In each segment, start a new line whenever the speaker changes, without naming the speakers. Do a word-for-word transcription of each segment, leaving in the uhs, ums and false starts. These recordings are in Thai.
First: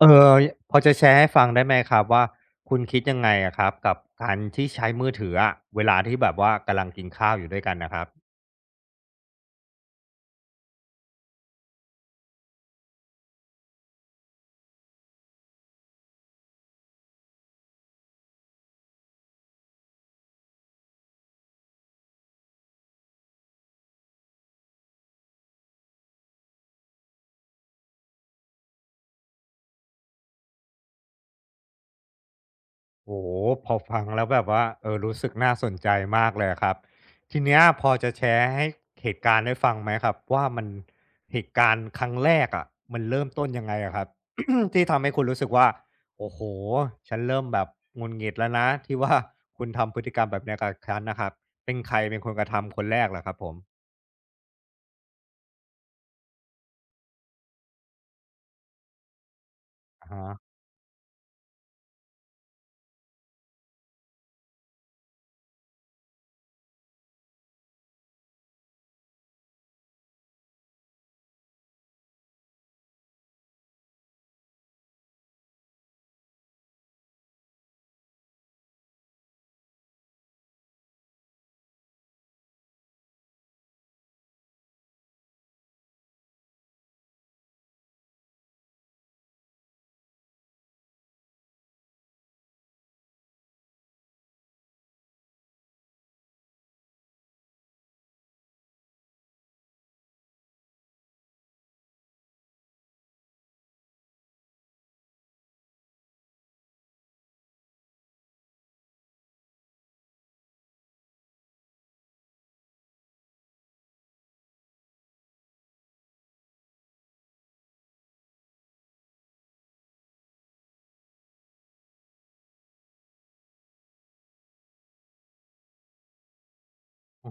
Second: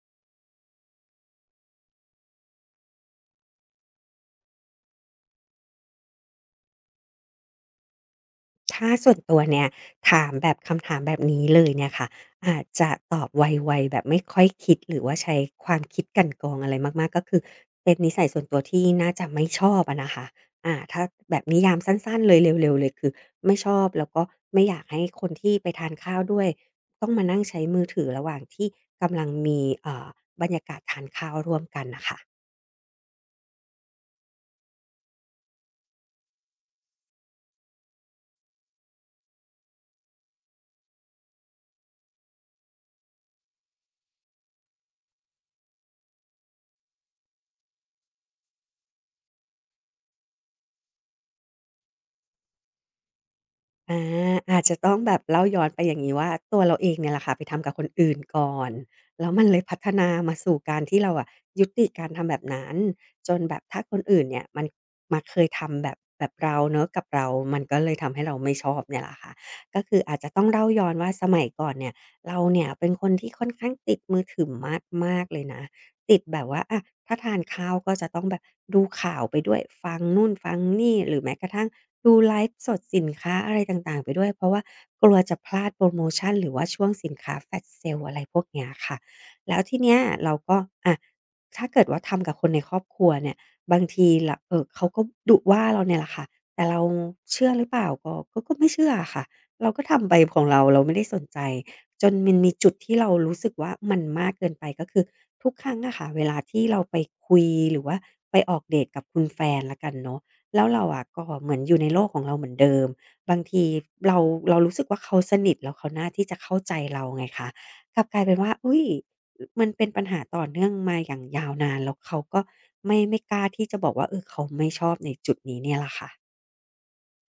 เออพอจะแชร์ให้ฟังได้ไหมครับว่าคุณคิดยังไงอะครับกับการที่ใช้มือถืออะเวลาที่แบบว่ากำลังกินข้าวอยู่ด้วยกันน่ะครับ
ถ้าส่วนตัวเนี่ยถามแบบคำถามแบบนี้เลยเนี่ยค่ะอาจจะตอบไวๆแบบไม่ค่อยคิดหรือว่าใช้ความคิดกลันกรองอะไรมากๆก็คือเป็นนิสัยส่วนตัวที่น่าจะไม่ชอบอะนะคะอ่าถ้าแบบนิยามสั้นๆเลยเร็วๆเลยคือไม่ชอบแล้วก็ไม่อยากให้คนที่ไปทานข้าวด้วยต้องมานั่งใช้มือถือระหว่างที่กำลังมีเอ่อบรรยากาศทานข้าวร่วมกันนะคะ
โอ้โฮพอฟังแล้วแบบว่าเออรู้สึกน่าสนใจมากเลยอะครับทีเนี้ยพอจะแชร์ให้เหตุการณ์ได้ฟังไหมครับว่ามันเหตุการณ์ครั้งแรกอะมันเริ่มต้นยังไงอะครับ ที่ทำให้คุณรู้สึกว่าโอ้โฮฉันเริ่มแบบหงุดหงิดแล้วนะที่ว่าคุณทำพฤติกรรมแบบเนี้ยกับฉันน่ะครับเป็นใครเป็นคนกระทำคนแรกเหรอครับผม
อาอาจจะต้องแบบเล่าย้อนไปอย่างงี้ว่าตัวเราเองเนี่ยแหละค่ะไปทำกับคนอื่นก่อนแล้วมันเลยพัฒนา
อะ
มา
ฮะ
สู่การที่เราอะยุติการทำแบบนั้นจนแบบถ้าคนอื่นเนี่ยมันมาเคยทำแบบแบบเราเนาะกับเรา มันก็เลยทำให้เราไม่ชอบเนี่ยแหละค่ะก็คืออาจจะต้องเล่าย้อนว่าสมัยก่อนเนี่ยเราเนี่ยเป็นคนที่ค่อนข้างติดมือถือมากๆเลยนะ ติดแบบว่าอะถ้าทานข้าวก็จะต้องแบบดูข่าวไปด้วย ฟังนู่นฟังนี่ หรือแม้กระทั่งดูไลฟ์สดสินค้าอะไรต่างๆไปด้วย เพราะว่ากลัวจะพลาดโปรโมชันหรือว่าช่วงสินค้าแ l a s h s l อะไรพวกเนี้ยค่ะแล้วทีเนี้ยเราก็อะถ้าเกิดว่าทำกับคนในครอบครัวเนี่ยบางทีละเออเขาก็ดุว่าเราเนี่ยแหละค่ะแต่เราเชื่อหรือเปล่า ก็ก็ก็ไม่เชื่อค่ะ เราก็ทำไปของเราเราไม่ได้สนใจ จนมันมีจุดที่เรารู้สึกว่ามันมากเกินไปก็คือทุกครั้งอะค่ะเวลาที่เราไปคุยหรือว่าไปออกเดตกับคุณแฟนแล้วกันเนาะแล้วเราอะก็เหมือนอยู่ในโลกของเราเหมือนเดิมบางทีเราเรารู้สึกว่าเขาสนิทแล้วเขาน่าที่จะเข้าใจเราไงคะกลับกลายเป็นว่าอุ๊ยมันเป็นปัญหาต่อเนื่องมาอย่างยาวนานแล้วเขาก็ไม่ไม่กล้าที่จะบอกว่าเออเขาไม่ชอบในจุดนี้เนี่ยล่ะค่ะ
อื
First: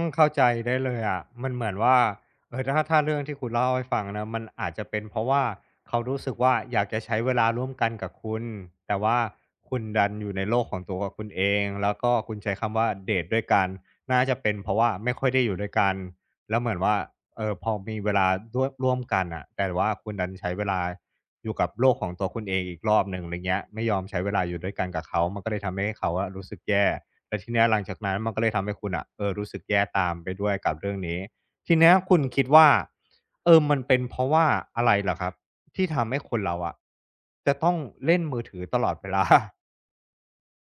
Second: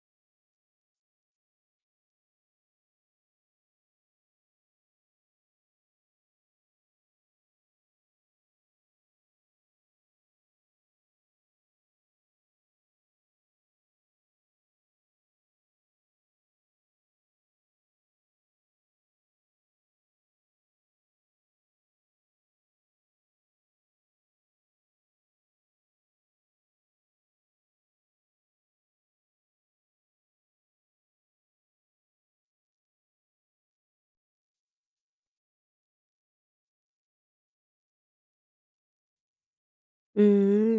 มเข้าใจได้เลยอะมันเหมือนว่าเออถ้าถ้าเรื่องที่คุณเล่าให้ฟังนะมันอาจจะเป็นเพราะว่าเขารู้สึกว่าอยากจะใช้เวลาร่วมกันกับคุณแต่ว่าคุณดันอยู่ในโลกของตัวคุณเองแล้วก็คุณใช้คำว่าเดทด้วยกันน่าจะเป็นเพราะว่าไม่ค่อยได้อยู่ด้วยกันแล้วเหมือนว่าเออพอมีเวลาร่วมร่วมกันอ่ะแต่ว่าคุณดันใช้เวลาอยู่กับโลกของตัวคุณเองอีกรอบหนึ่งอะไรเงี้ยไม่ยอมใช้เวลาอยู่ด้วยกันกับเขามันก็เลยทำให้เขาอะรู้สึกแย่ แล้วทีเนี้ยหลังจากนั้นมันก็เลยทำให้คุณอะเออรู้สึกแย่ตามไปด้วยกับเรื่องนี้ทีเนี้ยคุณคิดว่าเออมันเป็นเพราะว่าอะไรเหรอครับที่ทำให้คนเราอะจะต้องเล่นมือถือตลอดเวลา
อืม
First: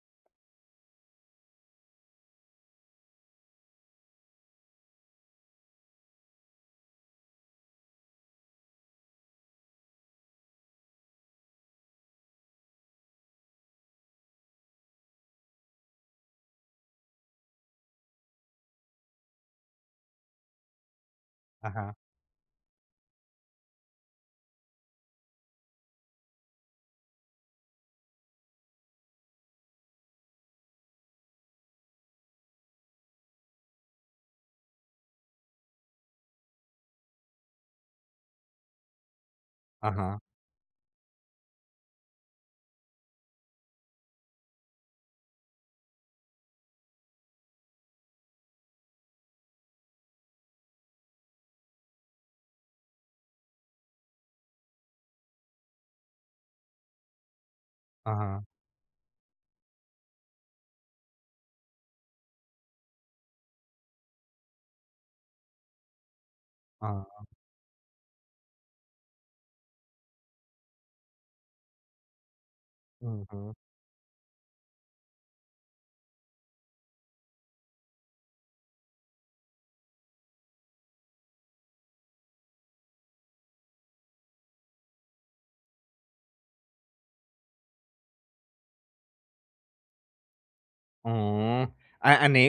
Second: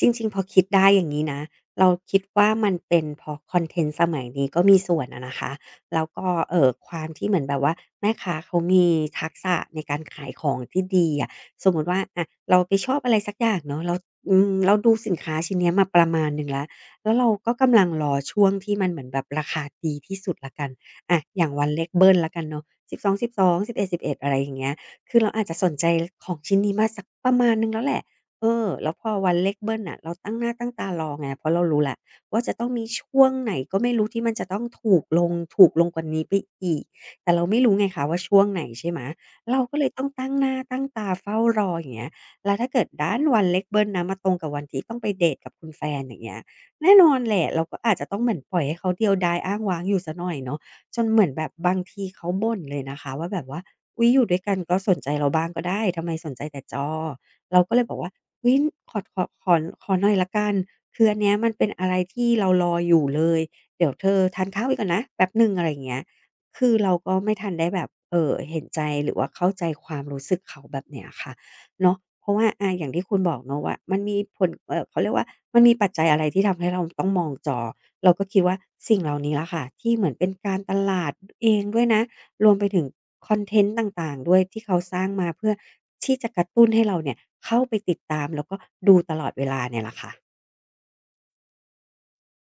จริงๆพอคิดได้อย่างนี้นะเราคิดว่ามันเป็นเพราะคอนเทนต์สมัยนี้ก็มีส่วนอะนะคะแล้วก็เอ่อความที่เหมือนแบบว่าแม่ค้าเขามีทักษะในการขายของที่ดีอะสมมุติว่าอะเราไปชอบอะไรสักอย่างเนาะเราอืมเราดูสินค้าชิ้นเนี้ยมาประมาณหนึ่งแล้วแล้วเราก็กำลังรอช่วงที่มันเหมือนแบบราคาดีที่สุดแล้วกันอะอย่างวัน
อะ
เล
ฮะ
ขเบิลแล้วกันเนาะสิบสองสิบสองสิบเอ็ดสิบเอ็ดอะไรอย่างเงี้ยคือเราอาจจะสนใจของชิ้นนี้มาสักประมาณหนึ่งแล้วแหละ เออแล้วพอวันเลขเบิ้ลน่ะเราตั้งหน้าตั้งตารอไงเพราะเรารู้แหละวว่าจะต้องมีช่วงไหนก็ไม่รู้ที่มันจะต้องถูกลงถูกลงกว่านี้ไปอีกแต่เราไม่รู้ไงคะว่าช่วงไหนใช่ไหมเราก็เลย
อะ
ต้อง
ฮะ
ตั้งหน้าตั้งตาเฝ้ารออย่างเงี้ยแล้วถ้าเกิดด้านวันเลขเบิ้ลนะมาตรงกับวันที่ต้องไปเดตกับคุณแฟนอย่างเงี้ยแน่นอนแหละเราก็อาจจะต้องเหมือนปล่อยให้เขาเดียวดายอ้างว้างอยู่เสียหน่อยเนาะจนเหมือนแบบบางทีเขาบ่นเลยนะคะว่าแบบว่าอุ๊ยอยู่ด้วยกันก็สนใจเราบ้างก็ได้ทำไมสนใจแต่จอ เราก็เลยบอกว่า
อะฮะ
เฮ้ยขอขอขอขอหน่อยละกันคืออันเนี้ยมันเป็นอะไรที่เรารออยู่เลย เดี๋ยวเธอทานข้าวไปก่อนนะแป๊บหนึ่งอะไรอย่างเงี้ยคือ
อะ
เราก็ไม่
ฮะ
ทันได้แบบเอ่อเห็นใจหรือว่าเข้าใจความรู้สึกเขาแบบเนี้ยค่ะเนาะเพราะว่าอาอย่างที่
อื
คุณ
อ
บอก
ฮึ
เนาะว่ามันมีผลเอ่อเขาเรียกว่ามันมีปัจจัยอะไรที่ทำให้เราต้องมองจอ เราก็คิดว่าสิ่งเหล่านี้แหละค่ะที่เหมือนเป็นการตลาดเองด้วยนะ รวมไปถึงคอนเทนต์ต่างๆด้วยที่เขาสร้างมาเพื่อที่จะกระตุ้นให้เราเนี่ยเข้าไปติดตามแล้วก็ดูตลอดเวลาเนี่ยแหละค่ะ
อ๋ออันอันนี้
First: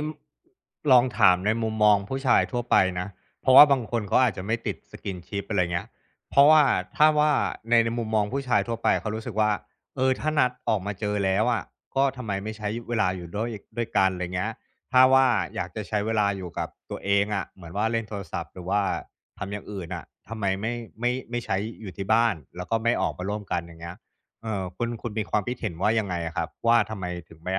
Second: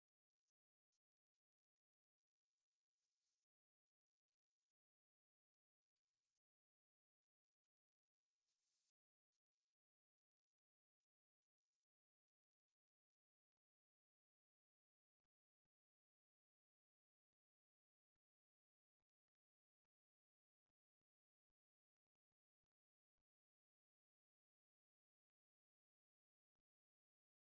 ลองถามในมุมมองผู้ชายทั่วไปนะ เพราะว่าบางคนเขาอาจจะไม่ติด Skinship อะไรเงี้ยเพราะว่าถ้าว่าในในมุมมองผู้ชายทั่วไปเขารู้สึกว่าเออถ้านัดออกมาเจอแล้วอะก็ทำไมไม่ใช้เวลาอยู่ด้วยด้วยกันไรเงี้ยถ้าว่าอยากจะใช้เวลาอยู่กับตัวเองอะเหมือนว่าเล่นโทรศัพท์หรือว่าทำอย่างอื่นน่ะทำไมไม่ไม่ไม่ใช้อยู่ที่บ้านแล้วก็ไม่ออกมาร่วมกันอย่างเงี้ยเอ่อคุณคุณมีความคิดเห็นว่ายังไงอะครับว่าทำไมถึงไม่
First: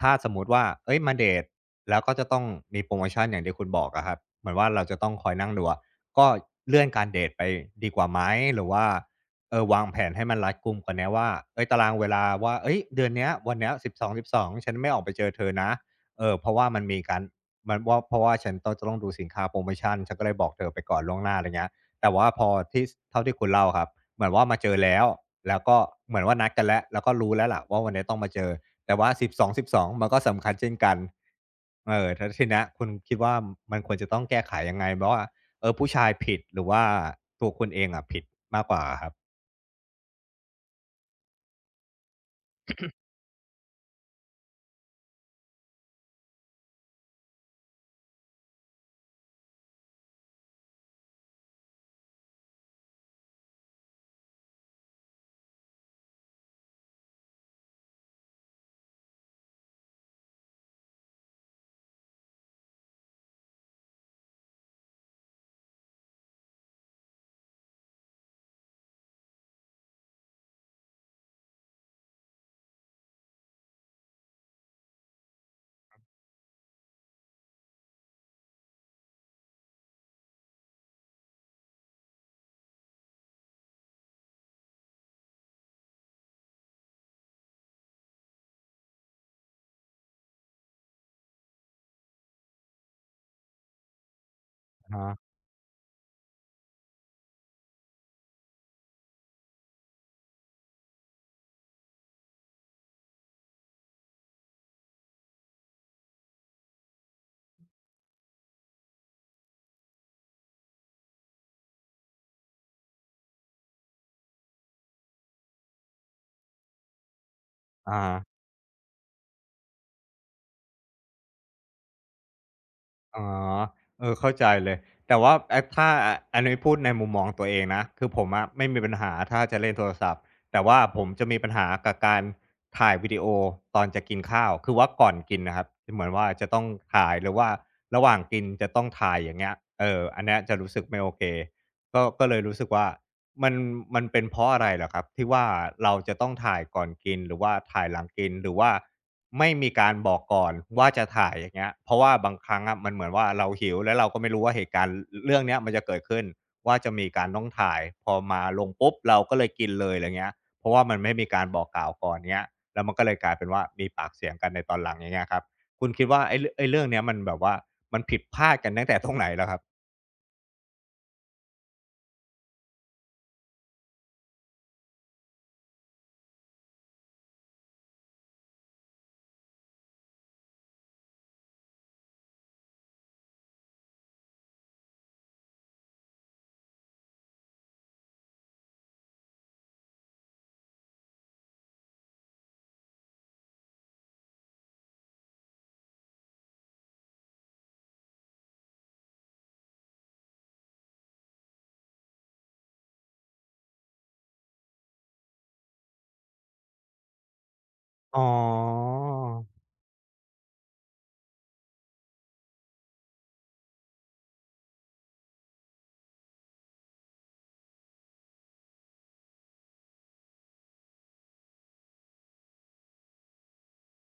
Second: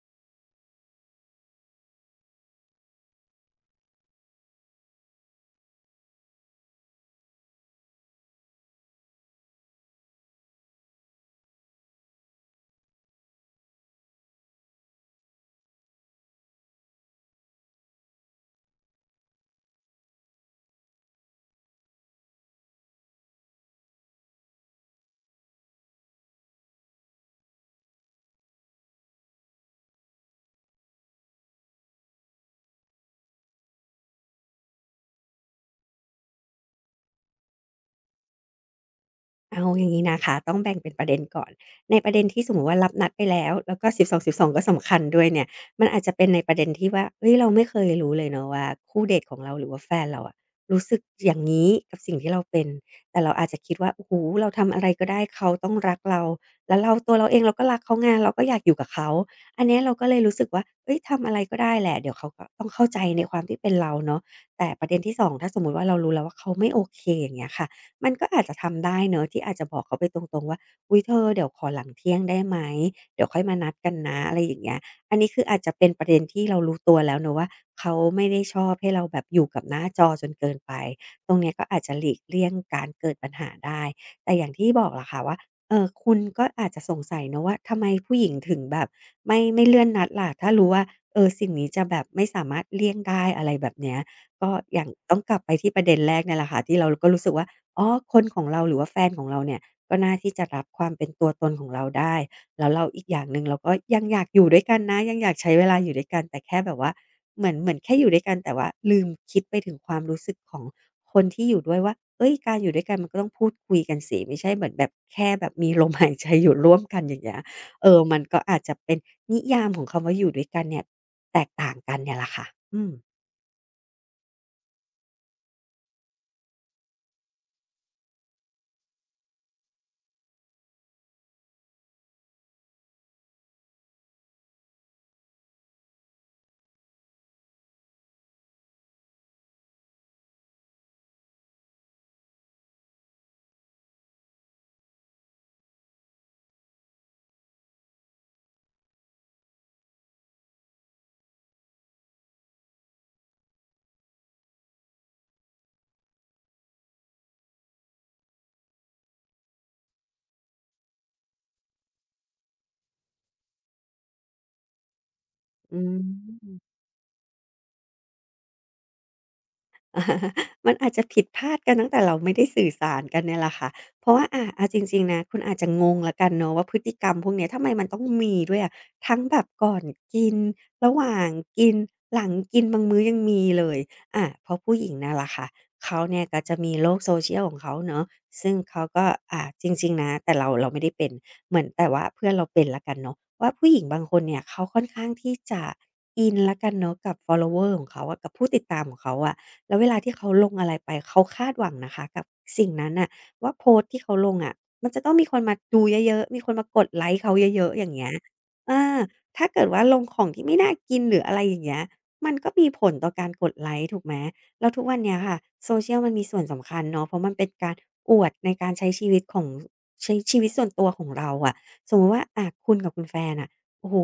ถ้าสมมุติว่าเอ้ยมาเดตแล้วก็จะต้องมีโพรโมชันอย่างที่คุณบอกอะครับเหมือนว่าเราจะต้องคอยนั่งดูอะก็เลื่อนการเดตไปดีกว่าไหมหรือว่าเออวางแผนให้มันรัดกุมกว่าเนี้ยว่าเฮ้ยตารางเวลาว่าเฮ้ยเดือนเนี้ยวันเนี้ยสิบสองสิบสองฉันไม่ออกไปเจอเธอนะเออเพราะว่ามันมีการมันว่าเพราะว่าฉันต้องจะต้องดูสินค้าโพรโมชันฉันก็เลยบอกเธอไปก่อนล่วงหน้าอะไรเงี้ยแต่ว่าพอที่สเท่าที่คุณเล่าครับเหมือนว่ามาเจอแล้วแล้วก็เหมือนว่านัดกันแล้วแล้วก็รู้แล้วล่ะว่าวันนี้ต้องมาเจอ แต่ว่าสสสิิบสองสิบสองมันก็สำคัญเช่นกัน เออแล้วทีเนี้ยคุณคิดว่ามันควรจะต้องแก้ไขยังไงเพราะว่าเออผู้ชายผิดหรือว่าตัวคุณเองอะผิดมากกว่าอะครับ
เอาอย่างงี้นะคะต้องแบ่งเป็นประเด็นก่อนในประเด็นที่สมมติว่ารับนัดไปแล้วแล้วก็สิบสอง สิบสองก็สำคัญด้วยเนี่ยมันอาจจะเป็นในประเด็นที่ว่าเฮ้ยเราไม่เคยรู้เลยเนาะว่าคู่เดตของเราหรือว่าแฟนเราอะรู้สึกอย่างนี้กับสิ่งที่เราเป็นแต่เราอาจจะคิดว่าโอ้โฮเราทำอะไรก็ได้เขาต้องรักเราแล้วเราตัวเราเองเราก็รักเขาไงเราก็อยากอยู่กับเขาอันเนี้ยเราก็เลยรู้สึกว่าเฮ้ยทำอะไรก็ได้แหละเดี๋ยวเขาก็ต้องเข้าใจในความที่เป็นเราเนาะแต่ประเด็นที่สองถ้าสมมุติว่าเรารู้แล้วว่าเขาไม่โอเคอย่างเงี้ยค่ะ มันก็อาจจะทำได้เนอะที่อาจจะบอกเขาไปตรงๆว่าอุ๊ยเธอเดี๋ยวขอหลังเที่ยงได้ไหมเดี๋ยวค่อยมานัดกันนะอะไรอย่างเงี้ยอันนี้คืออาจจะเป็นประเด็นที่เรารู้ตัวแล้วเนอะว่าเขาไม่ได้ชอบให้เราแบบอยู่กับหน้าจอจนเกินไปตรงเนี้ยก็อาจจะหลีกเลี่ยงการเกิดปัญหาได้แต่อย่างที่บอกล่ะค่ะว่าเออคุณก็อาจจะสงสัยเนอะว่าทำไมผู้หญิงถึงแบบไม่ไม่เลื่อนนัดล่ะถ้ารู้ว่าเออสิ่งนี้จะแบบไม่สามารถเลี่ยงได้อะไรแบบเนี้ยก็อย่าง
อะฮะ
ต้องกลับไปที่ประเด็นแรกเนี่ยแหละค่ะที่เราก็รู้สึกว่า อ๋อคนของเราหรือว่าแฟนของเราเนี่ยก็น่าที่จะรับความเป็นตัวตนของเราได้แล้วเราอีกอย่างหนึ่งเราก็ยังอยากอยู่ด้วยกันนะยังอยากใช้เวลาอยู่ด้วยกันแต่แค่แบบว่าเหมือนเหมือนแค่อยู่ด้วยกันแต่ว่าลืมคิดไปถึงความรู้สึกของคนที่อยู่ด้วยว่าเฮ้ยการอยู่ด้วยกันมันก็ต้องพูดคุยกันสิไม่ใช่เหมือนแบบแค่แบบมีลมหายใจอยู่ร่วมกันอย่างเงี้ยเออมัน
อา
ก็อาจจะเป็นนิยามของคำว่าอยู่ด้วยกันเนี่ยแตกต่างกันเนี่ยแหละค่ะอืม
อ๋อเออเข้าใจเลยแต่ว่าอะถ้าอะอันนี้พูดในมุมมองตัวเองนะคือผมอะไม่มีปัญหาถ้าจะเล่นโทรศัพท์แต่ว่าผมจะมีปัญหากับการถ่ายวิดีโอตอนจะกินข้าวคือว่าก่อนกินน่ะครับเหมือนว่าจะต้องถ่ายหรือว่าระหว่างกินจะต้องถ่ายอย่างเงี้ยเอออันเนี้ยจะรู้สึกไม่โอเคก็ก็เลยรู้สึกว่ามันมันเป็นเพราะอะไรเหรอครับที่ว่าเราจะต้องถ่ายก่อนกินหรือว่าถ่ายหลังกินหรือว่า ไม่มีการบอกก่อนว่าจะถ่ายอย่างเงี้ยเพราะว่าบางครั้งอะมันเหมือนว่าเราหิวแล้วเราก็ไม่รู้ว่าเหตุการณ์เรื่องเนี้ยมันจะเกิดขึ้นว่าจะมีการต้องถ่ายพอมาลงปุ๊บเราก็เลยกินเลยอะไรเงี้ยเพราะว่ามันไม่มีการบอกกล่าวก่อนเงี้ยแล้วมันก็เลยกลายเป็นว่ามีปากเสียงกันในตอนหลังอย่างเงี้ยครับ
อื
คุณ
ม
คิดว่าไอ้เรองไอ้เรื่องเนี้ยมันแบบว่ามันผิดพลาดกันตั้งแต่ตรงไหนเห้วครับ
มันอาจจะผิดพลาดกันตั้งแต่เราไม่ได้สื่อสารกันเนี่ยแหละค่ะเพราะว่าอ่ะเอาจริงๆนะคุณอาจจะงงแล้วกันเนาะว่าพฤติกรรมพวกเนี้ยทำไมมันต้องมีด้วยอะทั้งแบบก่อนกิน ระหว่างกิน หลังกินบางมื้อยังมีเลยอะเพราะผู้หญิงเนี่ยแหละค่ะเขาเนี่ยก็จะมีโลกโซเชียลของเขาเนาะซึ่งเขาก็อ่ะจริงๆนะแต่เราเราไม่ได้เป็นเหมือนแต่ว่าเพื่อนเราเป็นละกันเนาะว่าผู้หญิงบางคนเนี่ยเขาค่อนข้างที่จะอินละกันเนาะกับ follower ของเขาอะกับผู้ติดตามของเขาอะ แล้วเวลาที่เขาลงอะไรไปเขาคาดหวังนะคะกับสิ่งนั้นน่ะว่าโพสต์ที่เขาลงอะมันจะต้องมีคนมาดูเยอะๆมีคนมากดไลก์เขาเยอะๆอย่างเงี้ย
อ๋อ
อาถ้าเกิดว่าลงของที่ไม่น่ากินหรืออะไรอย่างเงี้ยมันก็มีผลต่อการกดไลก์ถูกไหมแล้วทุกวันเนี้ยค่ะ Social มันมีส่วนสำคัญเนาะเพราะมันเป็นการอวดในการใช้ชีวิตของใช้ชีวิตส่วนตัวของเราอะสมมุติว่าอะคุณกับคุณแฟนอะโอ้โฮ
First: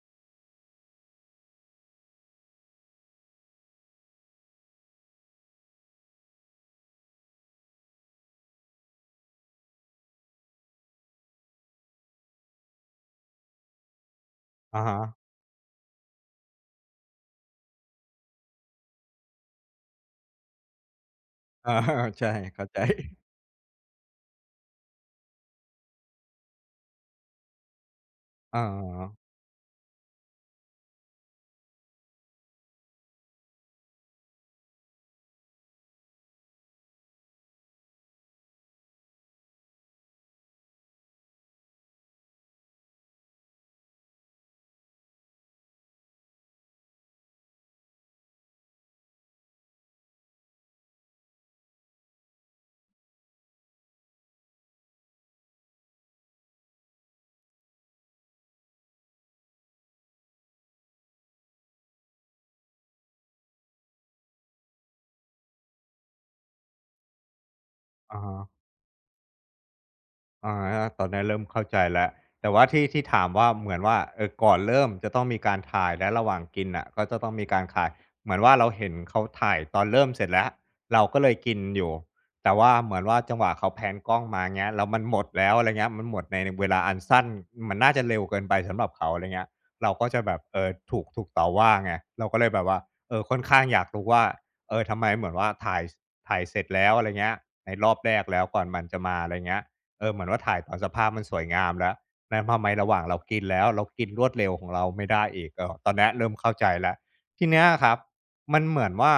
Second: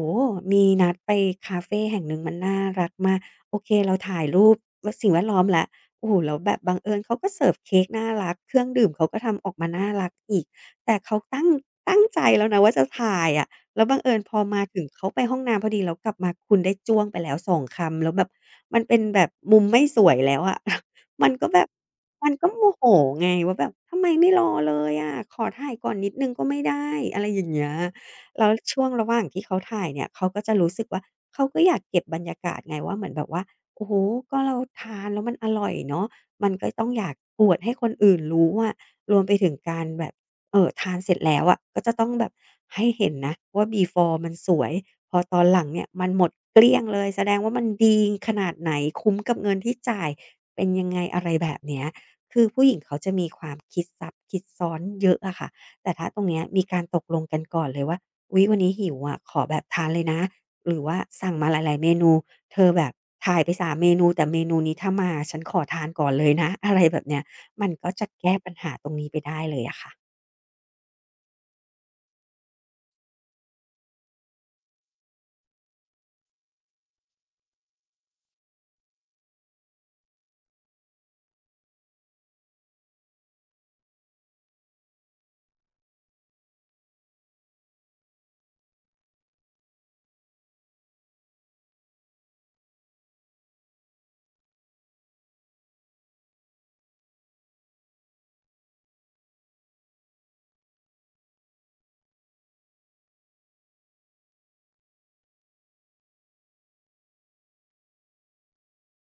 มีนัดไปคาเฟแห่งหนึ่งมันน่ารักมาก โอเคเราถ่ายรูปวสิ่งแวดล้อมแล้วโอ้โฮแล้วแบบบังเอิญเขาก็เสิร์ฟเค้กน่ารักเครื่องดื่มเขาก็ทำออกมาน่ารักอีกแต่เขาตั้งตั้งใจแล้วนะว่าจะถ่ายอะแล้วบังเอิญพอมาถึ
อะ
ง
ฮะ
เขาไปห้องน้ำพอดีแล้วกลับมาคุณได้จ้วงไปแล้วสองคำแล้วแบบมันเป็นแบบมุมไม่สวยแล้วอะ มันก็แบ
เอ
บ
อใช่
มันก็โม
เข้าใจ
โหไงว่าแบบทำไมไม่รอเลยอะขอถ่ายก่อนนิดหนึ่งก็ไม่ได้อะไรอย่างเงี้ย แล้ว
อ๋อ
ช่วงระหว่างที่เขาถ่ายเนี่ยเขาก็จะรู้สึกว่าเขาก็อยากเก็บบรรยากาศไงว่าเหมือนแบบว่าโอ้โฮก็เราทานแล้วมันอร่อยเนาะมันก็ต้องอยากอวดให้คนอื่นรู้อะรวมไปถึงการแบบเอ่อทานเสร็จแล้วอะก็จะต้องแบบให้เห็นนะว่า Before มันสวยพอตอนหลังเนี่ยมันหมดเกลี้ยงเลยแสดงว่ามันดีขนาดไหนคุ้มกับเงินที่จ่ายเป็นยังไงอะไรแบบเนี้ยคือผู้หญิงเขาจะมีความคิดซับคิดซ้อนเยอะอะค่ะแต่ถ้าตรงเนี้ยมีการตกลงกันก่อนเลยว่า อุ๊ยวันนี้หิวอะขอแบบทานเลยนะหรือว่าสั่งมาหลายๆเมนูเธอแบบถ่ายไปสามเมนูแต่เมนูนี้ถ้ามาฉันขอทานก่อนเลยนะอะไรแบบเนี้ยมันก็จะ
อะ
แก้
ฮะ
ปัญหาตรงนี้ไปได้เลยอะค่ะ
อาตอนนี้เริ่มเข้าใจแล้วแต่ว่าที่ที่ถามว่าเหมือนว่าเออก่อนเริ่มจะต้องมีการถ่ายและระหว่างกินน่ะก็จะต้องมีการถ่ายเหมือนว่าเราเห็นเขาถ่ายตอนเริ่มเสร็จแล้วเราก็เลยกินอยู่แต่ว่าเหมือนว่าจังหวะเขาแพนกล้องมาเงี้ยแล้วมันหมดแล้วอะไรเงี้ยมันหมดในเวลาอันสั้นมันน่าจะเร็วเกินไปสำหรับเขาอะไรเงี้ยเราก็จะแบบเออถูกถูกต่อว่าไงเราก็เลยแบบว่าเออค่อนข้างอยากรู้ว่าเออทำไมเหมือนว่าถ่ายถ่ายเสร็จแล้วอะไรเงี้ยในรอบแรกแล้วก่อนมันจะมาอะไรเงี้ย เออเหมือนว่าถ่ายตอนสภาพมันสวยงามแล้วนล้วทำไมระหว่างเรากินแล้วเรากินรวดเร็วของเราไม่ได้อีกเออตอนนี้เริ่มเข้าใจแล้วทีเนี้ยครับมันเหมือนว่า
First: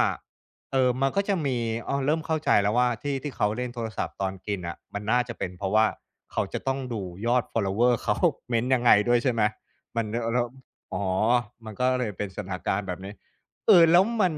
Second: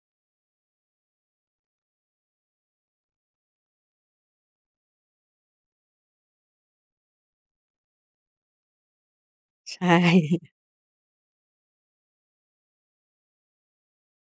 เออมันก็จะมีอ๋อเริ่มเข้าใจแล้วว่าที่ที่เขาเล่นโทรศัพท์ตอนกินอ่ะมันน่าจะเป็นเพราะว่าเขาจะต้องดูยอด ฟอลโลเวอร์ เขา เม้นยังไงด้วยใช่ไหม
ใช
มันแล้ว
่
อ๋อมันก็เลยเป็นสถานการณ์แบบนี้เออแล้วมัน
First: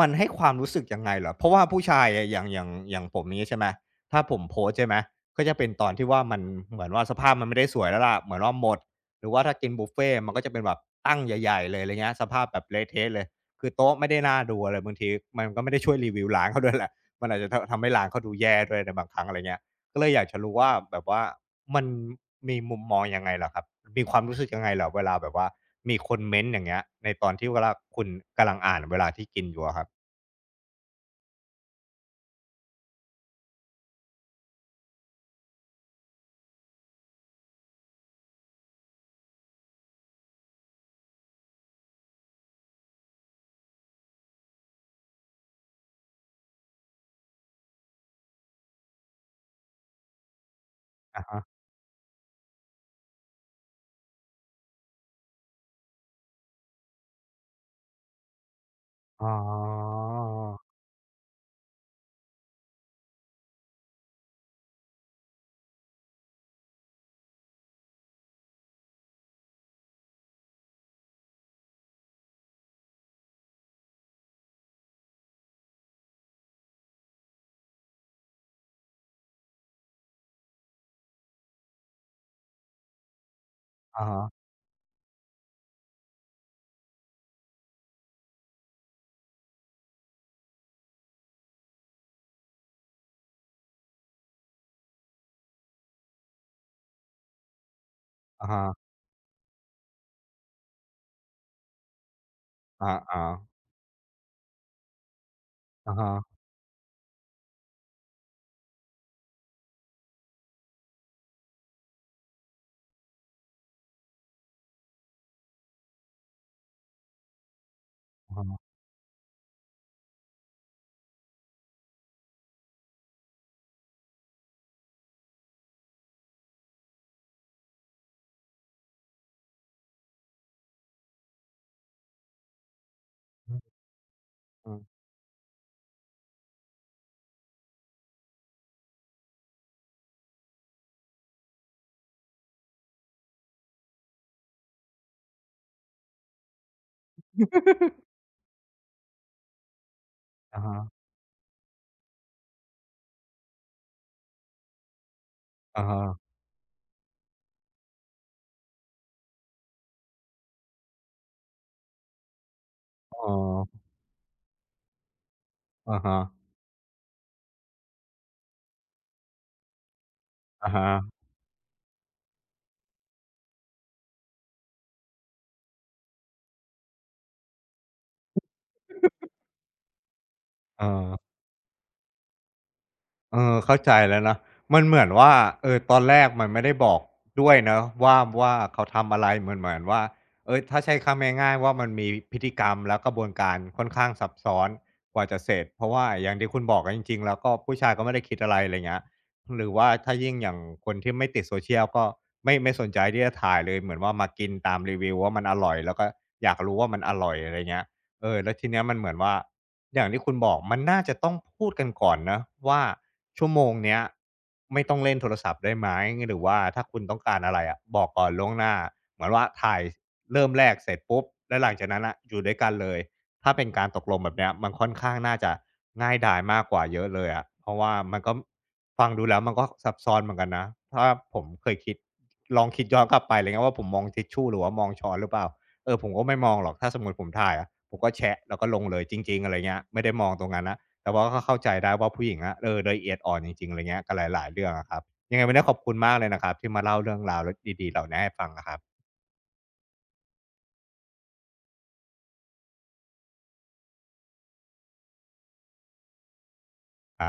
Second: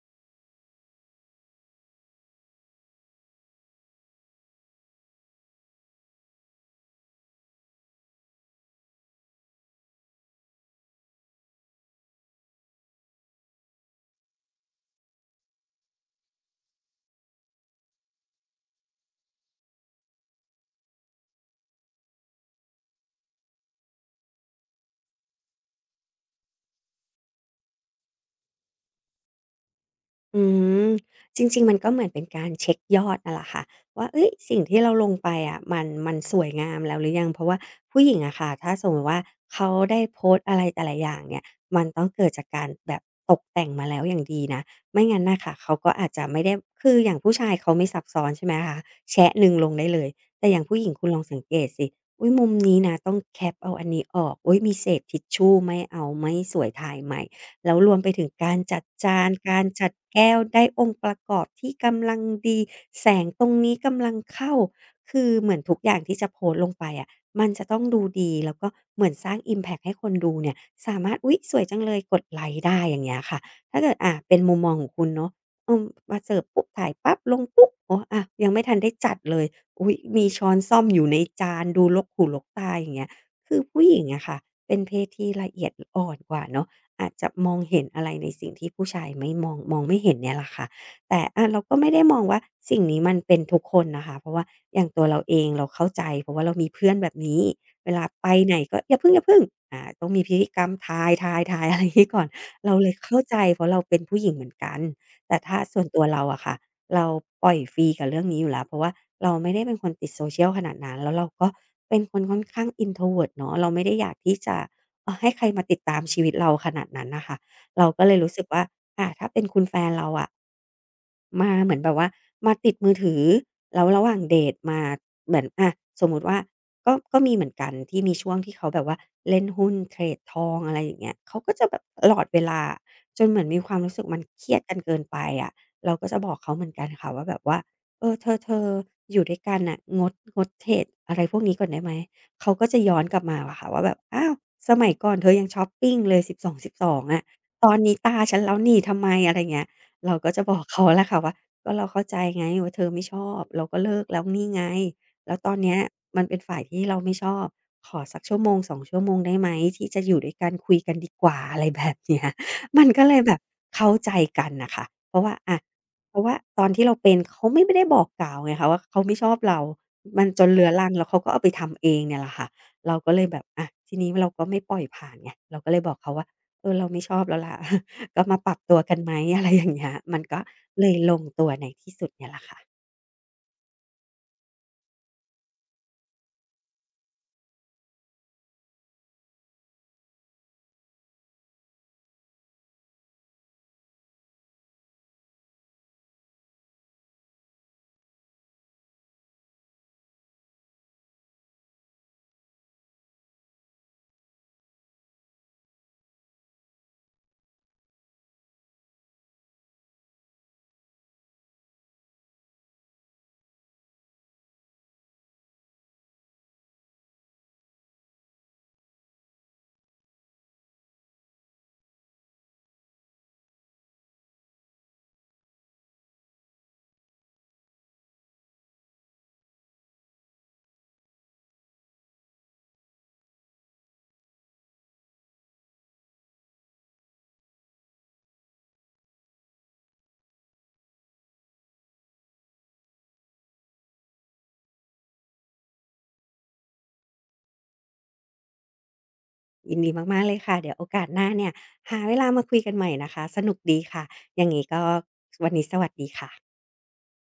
มันให้ความรู้สึกยังไงเหรอเพราะว่าผู้ชายอะอย่างอย่างอย่างผมนี้ใช่ไหมถ้าผมโพสต์ใช่ไหม ก็จะเป็นตอนที่ว่ามันเหมือนว่าสภาพมันไม่ได้สวยแล้วล่ะเหมือนว่าหมดหรือว่าถ้ากินบุฟเฟต์มันก็จะเป็นแบบตั้งใหญ่ๆเลยอะไรเงี้ยสภาพแบบเละเทะเลยคือโต๊ะไม่ได้น่าดูอะไรบางทีมันก็ไม่ได้ช่วยรีวิวร้านเขาด้วยแหละมันอาจจะททำให้ร้านเขาดูแย่ด้วยในบางครั้งอะไรเงี้ยก็เลยอยากจะรู้ว่าแบบว่ามันมีมุมมองยังไงเหรอครับมีความรู้สึกยังไงเหรอเวลาแบบว่ามีคนเม้นต์อย่างเงี้ยในตอนที่เวลาคุณกำลังอ่านเวลาที่กินอยู่อะครับ
อืมจริงๆมันก็เหมือนเป็นการเช็กยอดนั่นแหละค่ะว่าเฮ้ยสิ่งที่เราลงไปอะมันมันสวยงามแล้วหรือยังเพราะว่าผู้หญิงอะค่ะถ้าสมมุติว่าเขาได้โพสต์อะไรแต่ละอย่างเนี่ยมันต้องเกิดจากการแบบตกแต่งมาแล้วอย่างดีนะไม่งั้นน่ะค่ะเขาก็อาจจะไม่ได้คืออย่างผู้ชายเขาไม่ซับซ้อนใช่ไหมคะแชะหนึ่งลงได้เลยแต่อย่างผู้หญิงคุณลอง
อะ
สั
ฮะ
งเกตสิอุ๊ยมุมนี้นะต้องแคปเอาอันนี้ออกอุ๊ยมีเศษทิชชูไม่เอาไม่สวยถ่ายใหม่ แล้วรวมไปถึงการจัดจา
อ๋
น การจัด
อ
แก้ว ได้องค์ประกอบที่กำลังดี แสงตรงนี้กำลังเข้า คือเหมือนทุกอย่างที่จะโพสต์ลงไปอะมันจะต้องดูดี แล้วก็เหมือนสร้างอิมแพ็กให้คนดูเนี่ยสามารถอุ๊ยสวยจังเลยกดไลก์ได้อย่างเงี้ยค่ะถ้าเกิดอ่าเป็นมุมมองของคุณเนาะอืมมาเสิร์ฟปุ๊บถ่ายปั๊บลงปุ๊บโอ้อะยังไม่ทันได้จัดเลยอุ๊ยมีช้อนส้อมอยู่ในจานดูรกหูรกตาอย่างเงี้ยคือผู้หญิ
อะ
ง
ฮะ
อะค่ะเป็นเพศที่ละเอียดอ่อนกว่าเนาะ อาจจะมองเห็นอะไรในสิ่งที่ผู้ชายไม่มองมองไม่เห็นเนี่ยแหละค่ะแต่อะเราก็ไม่ได้มองว่าสิ่งนี้มันเป็นทุกคนนะคะเพราะว่าอย่างตัวเราเองเราเข้าใจเพราะว่าเรามีเพื่อนแบบนี้เวลาไป
อะ
ไหนก็
ฮะ
อย่าพึ่งๆอาต้องมีพิธีกรรมทายๆยทายอะไรอย่างนี้ก่อนเราเล
อะ
ยเข้า
ฮะ
ใจเพราะเราเป็นผู้หญิงเหมือนกัน แต่ถ้าส่วน
ๆอะ
ตัว
ฮะ
เราอะค่ะเราปล่อยฟรีกับเรื่องนี้อยู่แล้วเพราะว่าเราไม่ได้เป็นคนติด social ขนาดนั้นแล้วเราก็เป็นคนค่อนข้าง introvert เนาะเราไม่ได้อยากที่จะเอ่อให้ใครมาติดตามชีวิตเราขนาดนั้นน่ะค่ะเราก็เลยรู้
อะ
สึกว่า
ฮะ
อ่าถ้าเป็นคุณแฟนเราอะ มาเหมือนแบบว่ามาติดมือถือแล้วระหว่างเดตมาเหมือนอะสมมุติว่าก็ก็มีเหมือนกันที่มีช่วงที่เขาแบบว่าเล่นหุ้นเทรดทองอะไรอย่างเงี้ยเขาก็จะแบบตลอดเวลาจนเหมือนมีความ
อื
รู้สึกมันเครียดกันเกิ
ม
นไปอะเราก็จะบอกเขาเหมือนกันค่ะว่าแบบว่าเออเธอๆอยู่ด้วยกันน่ะงดงดเทรดอะไรพวกนี้ก่อนได้ไหมเขาก็จะย้อนกลับมาอะค่ะว่าแบบอ้าวสมัยก่อนเธอยังช็อปปิงเลยสิบสองจุดสิบสององสิบสองอะตอนนี้ตาฉันแล้วนี่ทำไมอะไรเงี้ย เราก็จะบอ
อะ
ก
ฮะ
เขาแล้วค่ะว่าก็เราเข้าใจไงว่าเธอไม่ชอบเราก็เลิกแล้วนี่ไงแล้วตอนเนี้ย
อะฮะ
มันเป็นฝ่ายที่เราไม่ชอบขอสักชั่วโมงสองชั่วโมงได้ไหมที่จะอยู่ด้วยกันคุยกันดีกว่าอะไรแบบเนี้ย มันก็เล
อ๋
ยแบบ
อ
เข้าใจกันน่ะค่ะเพราะว่าอะ
อะ
เพ
ฮะ
ราะว่าตอนที่เราเป็นเขาไม่ไม่ได้บอกกล่าวไงคะว่าเขาไม่ชอบเรามันจนเรื้
อะ
อรังแล้วเขา
ฮะ
ก็เอาไปทำเองเนี่ยแหละค่ะเราก็เลยแบบอะทีนี้เราก็ไม่ปล่อยผ่านไงเราก็เลยบอกเขาว่าเออเราไม่ชอบแล้วล่ะ ก็มาปรับตัวกันไหม อะไรอย่างเงี้ยมันก็
เอ
เลยล
อ
งตัวในที่สุดเนี่ยแหละค่ะ
เออเข้าใจแล้วนะมันเหมือนว่าเออตอนแรกมันไม่ได้บอกด้วยเนาะว่าว่าเขาทำอะไรเหมือนเหมือนว่าเฮ้ยถ้าใช้คำง่ายๆว่ามันมีพฤติกรรมและกระบวนการค่อนข้างซับซ้อนกว่าจะเสร็จเพราะว่าอย่างที่คุณบอกอะจริงๆแล้วก็ผู้ชายก็ไม่ได้คิดอะไรอะไรเงี้ยหรือว่าถ้ายิ่งอย่างคนที่ไม่ติด โซเชียล ก็ไม่ไม่สนใจที่จะถ่ายเลยเหมือนว่ามากินตามรีวิวว่ามันอร่อยแล้วก็อยากรู้ว่ามันอร่อยอะไรเงี้ยเออแล้วทีเนี้ยมันเหมือนว่า อย่างที่คุณบอกมันน่าจะต้องพูดกันก่อนนะว่าชั่วโมงเนี้ยไม่ต้องเล่นโทรศัพท์ได้ไหมหรือว่าถ้าคุณต้องการอะไรอะบอกก่อนล่วงหน้าเหมือนว่าถ่ายเริ่มแรกเสร็จปุ๊บแล้วหลังจากนั้นอ่ะอยู่ด้วยกันเลยถ้าเป็นการตกลงแบบเนี้ยมันค่อนข้างน่าจะง่ายดายมากกว่าเยอะเลยอะเพราะว่ามันก็ฟังดูแล้วมันก็ซับซ้อนเหมือนกันนะถ้าผมเคยคิดลองคิดย้อนกลับไปเลยนะว่าผมมองทิชชู่หรือว่ามองช้อนหรือเปล่า เออผมก็ไม่มองหรอกถ้าสมมุติผมถ่ายอะผมก็แชะแล้วก็ลงเลยจริงๆอะไรเงี้ยไม่ได้มองตรงนั้นนะแต่ว่าก็เข้าใจได้ว่าผู้หญิงอะเออละเอียดอ่อนจริงๆอะไรเงี้ยกับหลายๆเรื่องอะครับยังไงวันนี้ขอบคุณมากเลยนะครับที่มาเล่าเรื่องราวรดีๆเหล่านี้ให้ฟังอะครับ
ยินดีมากๆเลยค่ะเดี๋ยวโอกาสหน้าเนี่ยหาเวลามาคุยกันใหม่นะคะสนุกดีค่ะยังงี้ก็วันนี้สวัสดีค่ะ
ครับ